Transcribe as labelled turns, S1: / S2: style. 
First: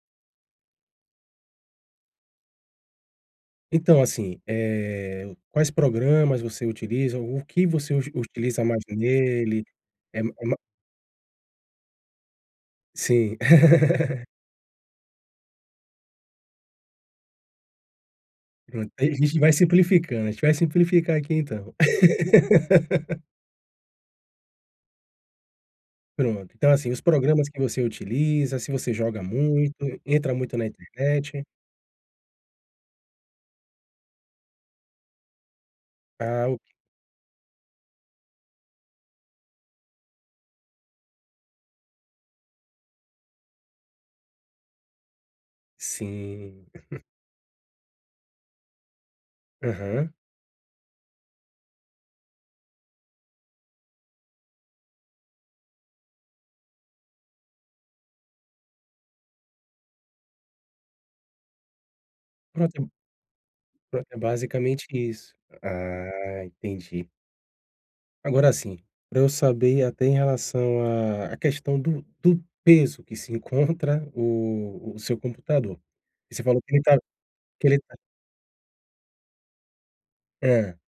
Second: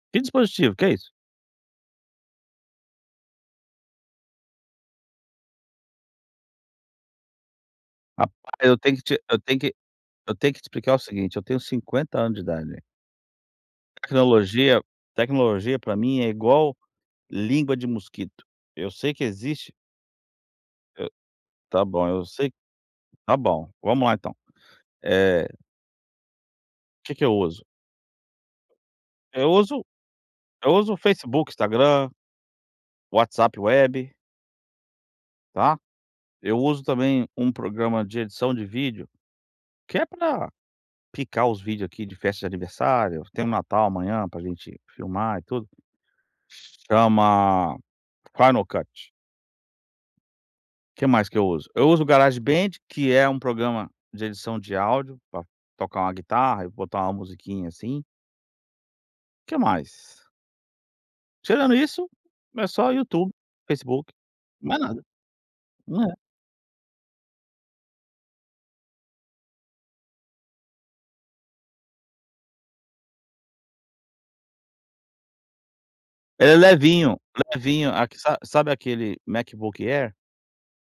S1: Que dispositivo, o que é isso?
S2: Então assim, eh, quais programas você utiliza, o que você uti uti
S1: Rapaz,
S2: utiliza
S1: eu
S2: mais
S1: tenho que te eu tenho
S2: nele?
S1: que
S2: É ma
S1: eu
S2: é
S1: tenho
S2: ma
S1: que te explicar o seguinte, eu tenho 50 anos de idade.
S2: Sim.
S1: Tecnologia tecnologia pra mim é igual língua de mosquito, eu
S2: A
S1: sei que
S2: gente vai
S1: existe
S2: simplificando, a gente vai
S1: Eu,
S2: simplificar aqui então.
S1: está bom, assim. Está bom, vamos lá então, eh
S2: Pronto, então assim, os
S1: Que que eu
S2: programas que
S1: uso?
S2: você utiliza, se você joga
S1: Eu
S2: muito,
S1: uso
S2: entra muito na
S1: eu uso o
S2: internet.
S1: Facebook, Instagram, WhatsApp web. Tá?
S2: Ah,
S1: Eu
S2: ok.
S1: uso também um programa de edição de vídeo, que é para picar os vídeos aqui de festa de aniversário, tem um Natal amanhã pra gente filmar e tudo,
S2: Sim.
S1: chama Final Cut.
S2: Aham.
S1: Que mais que eu uso, eu uso Garage Band, que é um programa de edição de áudio pra tocar uma guitarra e botar uma musiquinha assim. Que mais? Tirando isso,
S2: Pra
S1: é
S2: ter
S1: só YouTube,
S2: Pra
S1: Facebook,
S2: ter
S1: mais
S2: basicamente
S1: nada.
S2: isso,
S1: É.
S2: ah, entendi. Agora assim, pra eu saber até em relação à à questão do do peso que se encontra o o seu computador. Você
S1: Ele é
S2: falou que ele tá
S1: levinho,
S2: que ele
S1: levinho,
S2: tá
S1: aque sabe sabe aquele MacBook Air?
S2: É.